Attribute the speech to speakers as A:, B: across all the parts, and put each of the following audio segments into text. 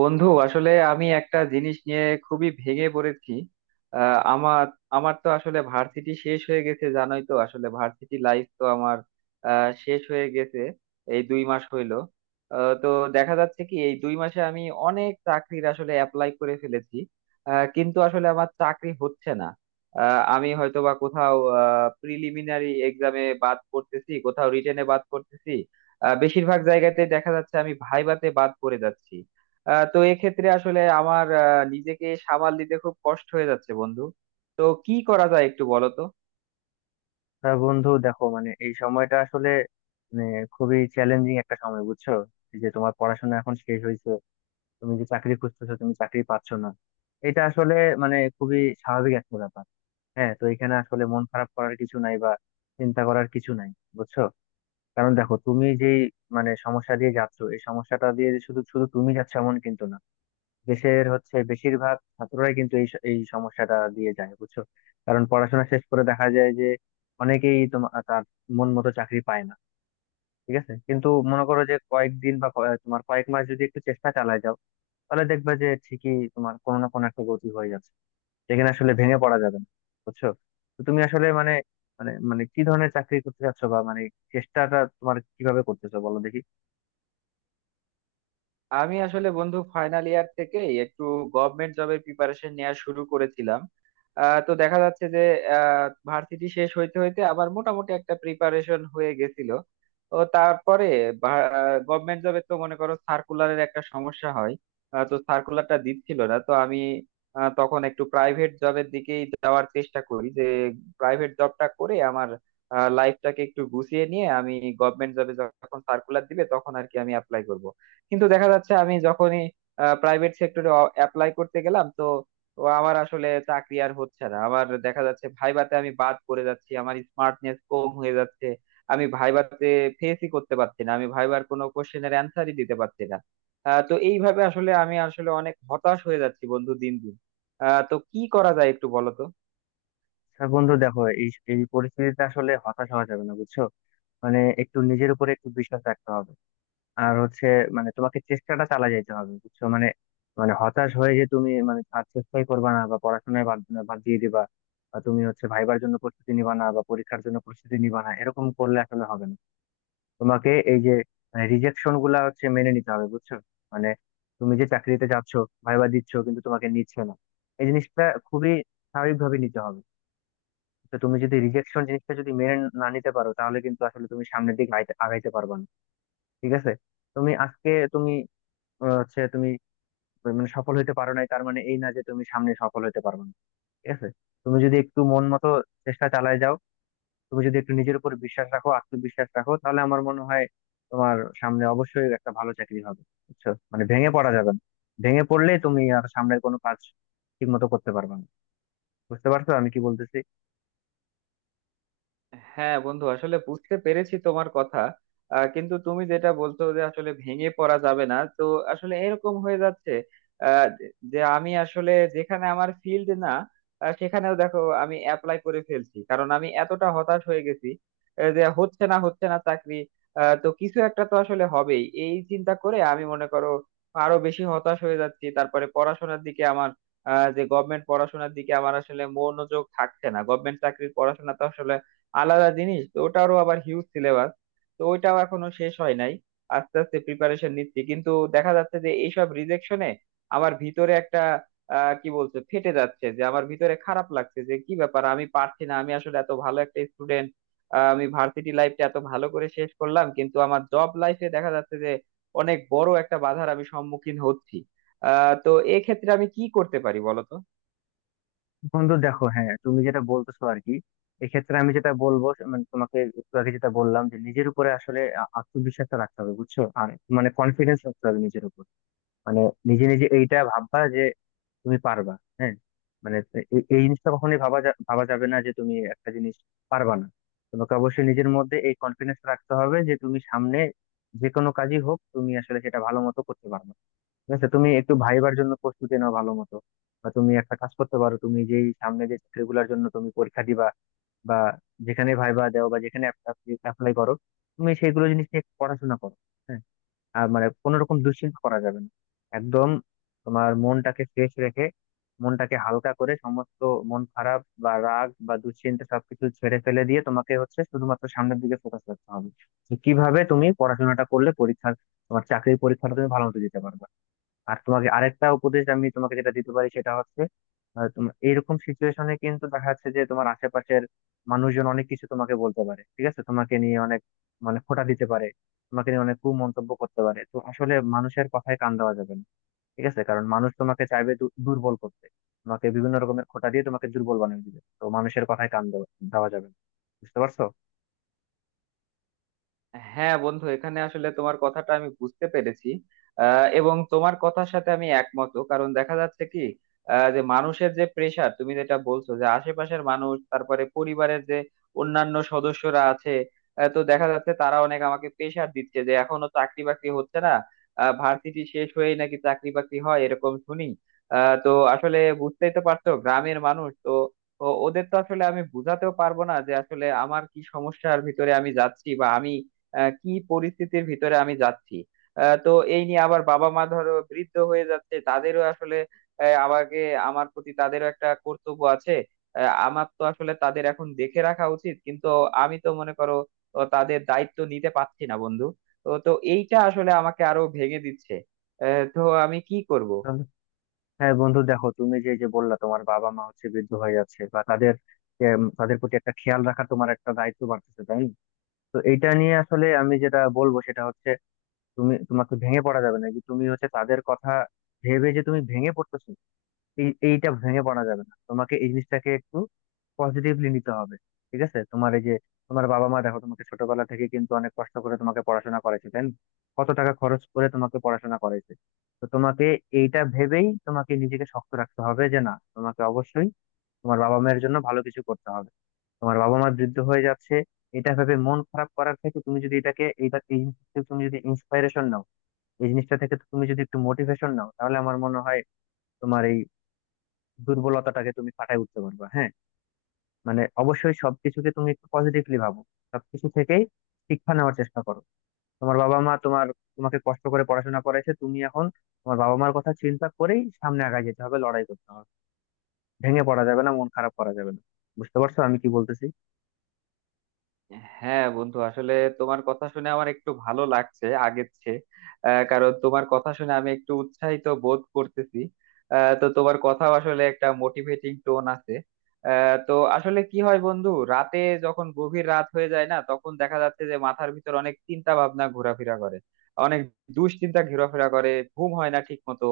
A: বন্ধু আসলে আমি একটা জিনিস নিয়ে খুবই ভেঙে পড়েছি। আমার আমার তো আসলে ভার্সিটি শেষ হয়ে গেছে, জানোই তো, আসলে ভার্সিটি লাইফ তো আমার শেষ হয়ে গেছে, এই 2 মাস হইলো। তো দেখা যাচ্ছে কি এই 2 মাসে আমি অনেক চাকরির আসলে অ্যাপ্লাই করে ফেলেছি। কিন্তু আসলে আমার চাকরি হচ্ছে না। আমি হয়তো বা কোথাও প্রিলিমিনারি এক্সামে বাদ পড়তেছি, কোথাও রিটেনে বাদ পড়তেছি। বেশিরভাগ জায়গাতে দেখা যাচ্ছে আমি ভাইভাতে বাদ পড়ে যাচ্ছি। তো এক্ষেত্রে আসলে আমার নিজেকে সামাল দিতে খুব কষ্ট হয়ে যাচ্ছে বন্ধু। তো কি করা যায় একটু বলো তো।
B: তা বন্ধু দেখো, এই সময়টা আসলে মানে খুবই চ্যালেঞ্জিং একটা সময়, বুঝছো? এই যে তোমার পড়াশোনা এখন শেষ হয়েছে, তুমি যে চাকরি খুঁজতেছো, তুমি চাকরি পাচ্ছ না, এটা আসলে খুবই স্বাভাবিক একটা ব্যাপার। হ্যাঁ, তো এখানে আসলে মন খারাপ করার কিছু নাই বা চিন্তা করার কিছু নাই, বুঝছো? কারণ দেখো, তুমি যেই সমস্যা দিয়ে যাচ্ছ, এই সমস্যাটা দিয়ে যে শুধু শুধু তুমি যাচ্ছ এমন কিন্তু না। দেশের হচ্ছে বেশিরভাগ ছাত্ররাই কিন্তু এই সমস্যাটা দিয়ে যায়, বুঝছো? কারণ পড়াশোনা শেষ করে দেখা যায় যে অনেকেই তোমার তার মন মতো চাকরি পায় না। ঠিক আছে, কিন্তু মনে করো যে কয়েকদিন বা তোমার কয়েক মাস যদি একটু চেষ্টা চালায় যাও, তাহলে দেখবে যে ঠিকই তোমার কোনো না কোনো একটা গতি হয়ে যাচ্ছে। যেখানে আসলে ভেঙে পড়া যাবে না, বুঝছো? তো তুমি আসলে মানে মানে মানে কি ধরনের চাকরি করতে চাচ্ছো বা মানে চেষ্টাটা তোমার কিভাবে করতেছো, বলো দেখি।
A: আমি আসলে বন্ধু ফাইনাল ইয়ার থেকেই একটু গভর্নমেন্ট জবের প্রিপারেশন নেওয়া শুরু করেছিলাম। তো দেখা যাচ্ছে যে ভার্সিটি শেষ হইতে হইতে আবার মোটামুটি একটা প্রিপারেশন হয়ে গেছিল। তো তারপরে গভর্নমেন্ট জবে তো মনে করো সার্কুলারের একটা সমস্যা হয়। তো সার্কুলারটা দিচ্ছিল না, তো আমি তখন একটু প্রাইভেট জবের দিকেই যাওয়ার চেষ্টা করি, যে প্রাইভেট জবটা করে আমার লাইফটাকে একটু গুছিয়ে নিয়ে আমি গভর্নমেন্ট জবে যখন সার্কুলার দিবে তখন আর কি আমি অ্যাপ্লাই করব। কিন্তু দেখা যাচ্ছে আমি যখনই প্রাইভেট সেক্টরে অ্যাপ্লাই করতে গেলাম, তো তো আমার আসলে চাকরি আর হচ্ছে না, আমার দেখা যাচ্ছে ভাইভাতে আমি বাদ পড়ে যাচ্ছি, আমার স্মার্টনেস কম হয়ে যাচ্ছে। আমি ভাইভাতে ফেসই করতে পারছি না, আমি ভাইবার কোনো কোশ্চেনের অ্যান্সারই দিতে পারছি না। তো এইভাবে আসলে আমি আসলে অনেক হতাশ হয়ে যাচ্ছি বন্ধু দিন দিন। তো কি করা যায় একটু বলো তো।
B: আচ্ছা বন্ধু, দেখো এই এই পরিস্থিতিতে আসলে হতাশ হওয়া যাবে না, বুঝছো? মানে একটু নিজের উপরে একটু বিশ্বাস রাখতে হবে। আর হচ্ছে, মানে তোমাকে চেষ্টাটা চালা যেতে হবে, বুঝছো? মানে মানে হতাশ হয়ে যে তুমি মানে আর চেষ্টাই করবা না বা পড়াশোনায় বাদ বাদ দিয়ে দিবা, বা তুমি হচ্ছে ভাইবার জন্য প্রস্তুতি নিবা না বা পরীক্ষার জন্য প্রস্তুতি নিবা না, এরকম করলে আসলে হবে না। তোমাকে এই যে রিজেকশন গুলা হচ্ছে মেনে নিতে হবে, বুঝছো? মানে তুমি যে চাকরিতে যাচ্ছ, ভাইবা দিচ্ছ, কিন্তু তোমাকে নিচ্ছে না, এই জিনিসটা খুবই স্বাভাবিকভাবে নিতে হবে। তো তুমি যদি রিজেকশন জিনিসটা যদি মেনে না নিতে পারো, তাহলে কিন্তু আসলে তুমি সামনের দিকে আগাইতে আগাইতে পারবা না। ঠিক আছে, তুমি আজকে তুমি হচ্ছে তুমি মানে সফল হইতে পারো নাই, তার মানে এই না যে তুমি সামনে সফল হইতে পারবে না। ঠিক আছে, তুমি যদি একটু মন মতো চেষ্টা চালায় যাও, তুমি যদি একটু নিজের উপর বিশ্বাস রাখো, আত্মবিশ্বাস রাখো, তাহলে আমার মনে হয় তোমার সামনে অবশ্যই একটা ভালো চাকরি হবে। বুঝছো, মানে ভেঙে পড়া যাবে না। ভেঙে পড়লে তুমি আর সামনের কোনো কাজ ঠিক মতো করতে পারবে না। বুঝতে পারছো আমি কি বলতেছি?
A: হ্যাঁ বন্ধু, আসলে বুঝতে পেরেছি তোমার কথা। কিন্তু তুমি যেটা বলছো যে আসলে ভেঙে পড়া যাবে না, তো আসলে এরকম হয়ে যাচ্ছে আহ, যে যে আমি আসলে যেখানে আমার ফিল্ড না, সেখানেও দেখো আমি অ্যাপ্লাই করে ফেলছি, কারণ আমি এতটা হতাশ হয়ে গেছি যে হচ্ছে না হচ্ছে না চাকরি। তো কিছু একটা তো আসলে হবেই, এই চিন্তা করে আমি মনে করো আরো বেশি হতাশ হয়ে যাচ্ছি। তারপরে পড়াশোনার দিকে আমার যে গভর্নমেন্ট পড়াশোনার দিকে আমার আসলে মনোযোগ থাকছে না। গভর্নমেন্ট চাকরির পড়াশোনা তো আসলে আলাদা জিনিস, তো ওটারও আবার হিউজ সিলেবাস, তো ওইটাও এখনো শেষ হয় নাই। আস্তে আস্তে প্রিপারেশন নিচ্ছি, কিন্তু দেখা যাচ্ছে যে এইসব রিজেকশনে আমার ভিতরে একটা আহ কি বলছে ফেটে যাচ্ছে, যে আমার ভিতরে খারাপ লাগছে যে কি ব্যাপার আমি পারছি না। আমি আসলে এত ভালো একটা স্টুডেন্ট, আমি ভার্সিটি লাইফটা এত ভালো করে শেষ করলাম, কিন্তু আমার জব লাইফে দেখা যাচ্ছে যে অনেক বড় একটা বাধার আমি সম্মুখীন হচ্ছি। আহ তো এক্ষেত্রে আমি কি করতে পারি বলো তো।
B: বন্ধু দেখো, হ্যাঁ তুমি যেটা বলতেছো আর কি, এক্ষেত্রে আমি যেটা বলবো, মানে তোমাকে একটু আগে যেটা বললাম যে নিজের উপরে আসলে আত্মবিশ্বাসটা রাখতে হবে, বুঝছো? আর মানে কনফিডেন্স রাখতে হবে নিজের উপর। মানে নিজে নিজে এইটা ভাববা যে তুমি পারবা। হ্যাঁ, মানে এই জিনিসটা কখনোই ভাবা যাবে না যে তুমি একটা জিনিস পারবা না। তোমাকে অবশ্যই নিজের মধ্যে এই কনফিডেন্স রাখতে হবে যে তুমি সামনে যে কোনো কাজই হোক তুমি আসলে সেটা ভালো মতো করতে পারবে। ঠিক আছে, তুমি একটু ভাইবার জন্য প্রস্তুতি নাও ভালো মতো। বা তুমি একটা কাজ করতে পারো, তুমি যেই সামনে যে চাকরিগুলোর জন্য তুমি পরীক্ষা দিবা বা যেখানে ভাইবা দাও বা যেখানে অ্যাপ্লাই করো, তুমি সেইগুলো জিনিস নিয়ে একটু পড়াশোনা করো। হ্যাঁ, আর মানে কোনো রকম দুশ্চিন্তা করা যাবে না একদম। তোমার মনটাকে ফ্রেশ রেখে, মনটাকে হালকা করে সমস্ত মন খারাপ বা রাগ বা দুশ্চিন্তা সবকিছু ছেড়ে ফেলে দিয়ে তোমাকে হচ্ছে শুধুমাত্র সামনের দিকে ফোকাস করতে হবে যে কিভাবে তুমি পড়াশোনাটা করলে পরীক্ষার তোমার চাকরির পরীক্ষাটা তুমি ভালো মতো দিতে পারবে। আর তোমাকে আরেকটা উপদেশ আমি তোমাকে যেটা দিতে পারি, সেটা হচ্ছে তোমার এইরকম সিচুয়েশনে কিন্তু দেখা যাচ্ছে যে তোমার আশেপাশের মানুষজন অনেক কিছু তোমাকে বলতে পারে। ঠিক আছে, তোমাকে নিয়ে অনেক মানে খোঁটা দিতে পারে, তোমাকে নিয়ে অনেক কুমন্তব্য করতে পারে, তো আসলে মানুষের কথায় কান দেওয়া যাবে না। ঠিক আছে, কারণ মানুষ তোমাকে চাইবে দুর্বল করতে, তোমাকে বিভিন্ন রকমের খোঁটা দিয়ে তোমাকে দুর্বল বানিয়ে দিবে, তো মানুষের কথায় কান দেওয়া দেওয়া যাবে না। বুঝতে পারছো?
A: হ্যাঁ বন্ধু, এখানে আসলে তোমার কথাটা আমি বুঝতে পেরেছি। এবং তোমার কথার সাথে আমি একমত, কারণ দেখা যাচ্ছে কি যে মানুষের যে প্রেসার তুমি যেটা বলছো যে আশেপাশের মানুষ, তারপরে পরিবারের যে অন্যান্য সদস্যরা আছে, তো দেখা যাচ্ছে তারা অনেক আমাকে প্রেসার দিচ্ছে যে এখনো চাকরি বাকরি হচ্ছে না, ভার্সিটি শেষ হয়েই নাকি চাকরি বাকরি হয় এরকম শুনি। তো আসলে বুঝতেই তো পারছো গ্রামের মানুষ তো ওদের তো আসলে আমি বুঝাতেও পারবো না যে আসলে আমার কি সমস্যার ভিতরে আমি যাচ্ছি, বা আমি কি পরিস্থিতির ভিতরে আমি যাচ্ছি। তো এই নিয়ে আবার বাবা মা ধরো বৃদ্ধ হয়ে যাচ্ছে, তাদেরও আসলে আমাকে, আমার প্রতি তাদেরও একটা কর্তব্য আছে। আমার তো আসলে তাদের এখন দেখে রাখা উচিত, কিন্তু আমি তো মনে করো তাদের দায়িত্ব নিতে পারছি না বন্ধু। তো তো এইটা আসলে আমাকে আরো ভেঙে দিচ্ছে। তো আমি কি করব।
B: হ্যাঁ বন্ধু, দেখো তুমি যে যে বললা তোমার বাবা মা হচ্ছে বৃদ্ধ হয়ে যাচ্ছে বা তাদের তাদের প্রতি একটা খেয়াল রাখা তোমার একটা দায়িত্ব বাড়তেছে, তাই না? তো এইটা নিয়ে আসলে আমি যেটা বলবো সেটা হচ্ছে, তোমাকে ভেঙে পড়া যাবে না যে তুমি হচ্ছে তাদের কথা ভেবে যে তুমি ভেঙে পড়তেছো, এইটা ভেঙে পড়া যাবে না। তোমাকে এই জিনিসটাকে একটু পজিটিভলি নিতে হবে। ঠিক আছে, তোমার এই যে তোমার বাবা মা দেখো তোমাকে ছোটবেলা থেকে কিন্তু অনেক কষ্ট করে তোমাকে পড়াশোনা করাইছে, তাই না? কত টাকা খরচ করে তোমাকে পড়াশোনা করাইছে। তো তোমাকে এইটা ভেবেই তোমাকে নিজেকে শক্ত রাখতে হবে যে না, তোমাকে অবশ্যই তোমার বাবা মায়ের জন্য ভালো কিছু করতে হবে। তোমার বাবা মা বৃদ্ধ হয়ে যাচ্ছে, এটা ভেবে মন খারাপ করার থেকে তুমি যদি এটাকে এইটা এই জিনিস থেকে তুমি যদি ইন্সপাইরেশন নাও, এই জিনিসটা থেকে তুমি যদি একটু মোটিভেশন নাও, তাহলে আমার মনে হয় তোমার এই দুর্বলতাটাকে তুমি কাটায় উঠতে পারবা। হ্যাঁ, মানে অবশ্যই সবকিছুকে তুমি একটু পজিটিভলি ভাবো, সবকিছু থেকেই শিক্ষা নেওয়ার চেষ্টা করো। তোমার বাবা মা তোমার তোমাকে কষ্ট করে পড়াশোনা করেছে, তুমি এখন তোমার বাবা মার কথা চিন্তা করেই সামনে আগায় যেতে হবে, লড়াই করতে হবে। ভেঙে পড়া যাবে না, মন খারাপ করা যাবে না। বুঝতে পারছো আমি কি বলতেছি?
A: হ্যাঁ বন্ধু, আসলে তোমার কথা শুনে আমার একটু ভালো লাগছে আগের চেয়ে। কারণ তোমার কথা শুনে আমি একটু উৎসাহিত বোধ করতেছি। তো তোমার কথা আসলে একটা মোটিভেটিং টোন আছে। তো আসলে কি হয় বন্ধু, রাতে যখন গভীর রাত হয়ে যায় না, তখন দেখা যাচ্ছে যে মাথার ভিতর অনেক চিন্তা ভাবনা ঘোরাফেরা করে, অনেক দুশ্চিন্তা ঘোরাফেরা করে, ঘুম হয় না ঠিক মতো।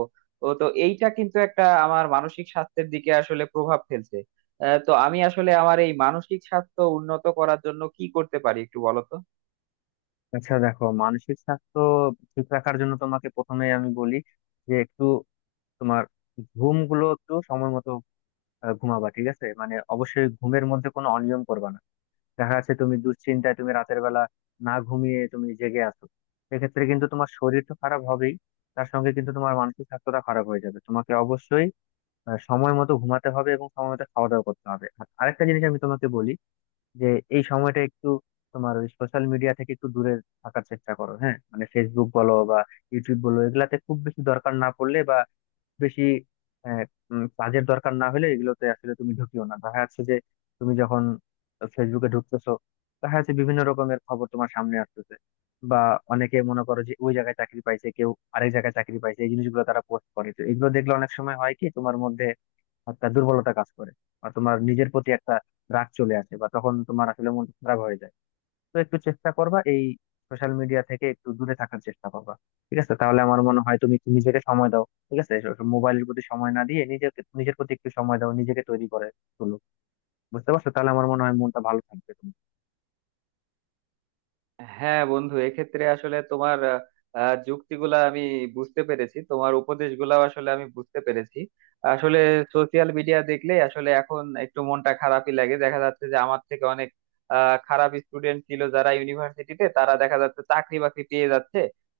A: ও তো এইটা কিন্তু একটা আমার মানসিক স্বাস্থ্যের দিকে আসলে প্রভাব ফেলছে। তো আমি আসলে আমার এই মানসিক স্বাস্থ্য উন্নত করার জন্য কি করতে পারি একটু বলো তো।
B: আচ্ছা, দেখো মানসিক স্বাস্থ্য ঠিক রাখার জন্য তোমাকে প্রথমে আমি বলি যে একটু তোমার ঘুম গুলো একটু সময় মতো ঘুমাবা। ঠিক আছে, মানে অবশ্যই ঘুমের মধ্যে কোনো অনিয়ম করবা না। দেখা যাচ্ছে তুমি দুশ্চিন্তায় তুমি রাতের বেলা না ঘুমিয়ে তুমি জেগে আছো, সেক্ষেত্রে কিন্তু তোমার শরীর তো খারাপ হবেই, তার সঙ্গে কিন্তু তোমার মানসিক স্বাস্থ্যটা খারাপ হয়ে যাবে। তোমাকে অবশ্যই সময় মতো ঘুমাতে হবে এবং সময় মতো খাওয়া দাওয়া করতে হবে। আর আরেকটা জিনিস আমি তোমাকে বলি যে এই সময়টা একটু তোমার ওই সোশ্যাল মিডিয়া থেকে একটু দূরে থাকার চেষ্টা করো। হ্যাঁ, মানে ফেসবুক বলো বা ইউটিউব বলো, এগুলাতে খুব বেশি দরকার না পড়লে বা বেশি আহ, কাজের দরকার না হলে এগুলোতে আসলে তুমি ঢুকিও না। দেখা যাচ্ছে যে তুমি যখন ফেসবুকে ঢুকতেছো, দেখা যাচ্ছে বিভিন্ন রকমের খবর তোমার সামনে আসতেছে, বা অনেকে মনে করো যে ওই জায়গায় চাকরি পাইছে কেউ, আরেক জায়গায় চাকরি পাইছে, এই জিনিসগুলো তারা পোস্ট করে, তো এগুলো দেখলে অনেক সময় হয় কি তোমার মধ্যে একটা দুর্বলতা কাজ করে বা তোমার নিজের প্রতি একটা রাগ চলে আসে, বা তখন তোমার আসলে মন খারাপ হয়ে যায়। তো একটু চেষ্টা করবা এই সোশ্যাল মিডিয়া থেকে একটু দূরে থাকার চেষ্টা করবা। ঠিক আছে, তাহলে আমার মনে হয় তুমি একটু নিজেকে সময় দাও। ঠিক আছে, মোবাইলের প্রতি সময় না দিয়ে নিজেকে নিজের প্রতি একটু সময় দাও, নিজেকে তৈরি করে তোলো। বুঝতে পারছো? তাহলে আমার মনে হয় মনটা ভালো থাকবে তোমার।
A: হ্যাঁ বন্ধু, এক্ষেত্রে আসলে তোমার আহ, আহ, যুক্তিগুলা আমি বুঝতে পেরেছি, তোমার উপদেশগুলা আসলে আমি বুঝতে পেরেছি। আসলে সোশিয়াল মিডিয়া দেখলে আসলে এখন একটু মনটা খারাপই লাগে, দেখা যাচ্ছে যে আমার থেকে অনেক খারাপ স্টুডেন্ট ছিল যারা ইউনিভার্সিটিতে, তারা দেখা যাচ্ছে চাকরি বাকরি পেয়ে যাচ্ছে।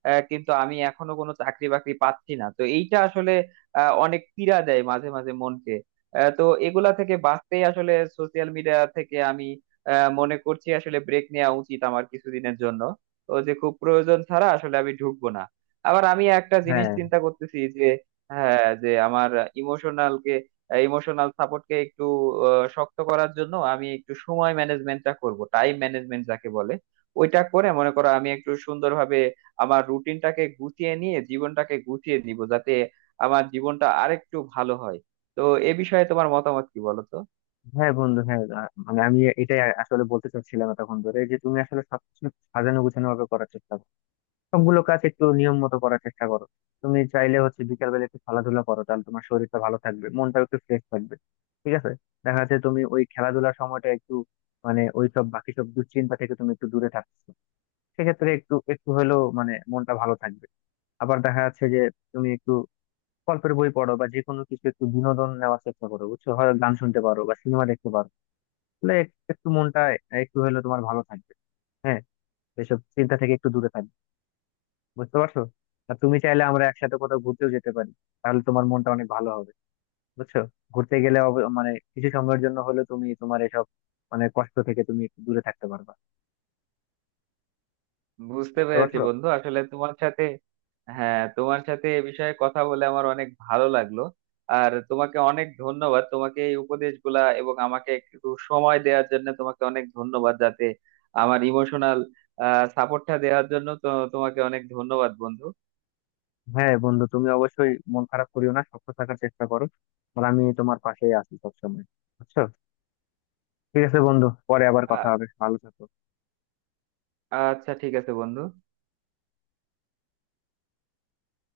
A: কিন্তু আমি এখনো কোনো চাকরি বাকরি পাচ্ছি না, তো এইটা আসলে অনেক পীড়া দেয় মাঝে মাঝে মনকে। তো এগুলা থেকে বাঁচতেই আসলে সোশিয়াল মিডিয়া থেকে আমি মনে করছি আসলে ব্রেক নেওয়া উচিত আমার কিছুদিনের জন্য। তো যে খুব প্রয়োজন ছাড়া আসলে আমি ঢুকবো না। আবার আমি একটা জিনিস
B: হ্যাঁ,
A: চিন্তা করতেছি যে, হ্যাঁ, যে আমার ইমোশনাল কে ইমোশনাল সাপোর্ট কে একটু শক্ত করার জন্য আমি একটু সময় ম্যানেজমেন্টটা করব, টাইম ম্যানেজমেন্ট যাকে বলে, ওইটা করে মনে করো আমি একটু সুন্দরভাবে আমার রুটিনটাকে গুছিয়ে নিয়ে জীবনটাকে গুছিয়ে দিব যাতে আমার জীবনটা আরেকটু ভালো হয়। তো এ বিষয়ে তোমার মতামত কি বলো তো।
B: হ্যাঁ বন্ধু, হ্যাঁ মানে আমি এটাই আসলে বলতে চাচ্ছিলাম তখন ধরে যে তুমি আসলে সবকিছু সাজানো গুছানো ভাবে করার চেষ্টা করো। সবগুলো কাজ একটু নিয়ম মতো করার চেষ্টা করো। তুমি চাইলে হচ্ছে বিকাল বেলা একটু খেলাধুলা করো, তাহলে তোমার শরীরটা ভালো থাকবে, মনটাও একটু ফ্রেশ থাকবে। ঠিক আছে, দেখা যাচ্ছে তুমি ওই খেলাধুলার সময়টা একটু মানে ওই সব বাকি সব দুশ্চিন্তা থেকে তুমি একটু দূরে থাকছো, সেক্ষেত্রে একটু একটু হলেও মানে মনটা ভালো থাকবে। আবার দেখা যাচ্ছে যে তুমি একটু গল্পের বই পড়ো বা যে কোনো কিছু একটু বিনোদন নেওয়ার চেষ্টা করো, বুঝছো, হয় গান শুনতে পারো বা সিনেমা দেখতে পারো, তাহলে একটু মনটা একটু হলেও তোমার ভালো থাকবে। হ্যাঁ, এসব চিন্তা থেকে একটু দূরে থাকবে। বুঝতে পারছো? আর তুমি চাইলে আমরা একসাথে কোথাও ঘুরতেও যেতে পারি, তাহলে তোমার মনটা অনেক ভালো হবে, বুঝছো? ঘুরতে গেলে মানে কিছু সময়ের জন্য হলেও তুমি তোমার এসব মানে কষ্ট থেকে তুমি একটু দূরে থাকতে পারবা।
A: বুঝতে
B: বুঝতে
A: পেরেছি
B: পারছো?
A: বন্ধু, আসলে তোমার সাথে হ্যাঁ তোমার সাথে এ বিষয়ে কথা বলে আমার অনেক ভালো লাগলো। আর তোমাকে অনেক ধন্যবাদ, তোমাকে এই উপদেশগুলা এবং আমাকে একটু সময় দেওয়ার জন্য তোমাকে অনেক ধন্যবাদ, যাতে আমার ইমোশনাল সাপোর্টটা দেওয়ার জন্য, তো তোমাকে অনেক ধন্যবাদ বন্ধু।
B: হ্যাঁ বন্ধু, তুমি অবশ্যই মন খারাপ করিও না, শক্ত থাকার চেষ্টা করো। আর আমি তোমার পাশেই আছি সবসময়, বুঝছো? ঠিক আছে বন্ধু, পরে আবার কথা
A: আ-
B: হবে, ভালো থেকো।
A: আচ্ছা, ঠিক আছে বন্ধু।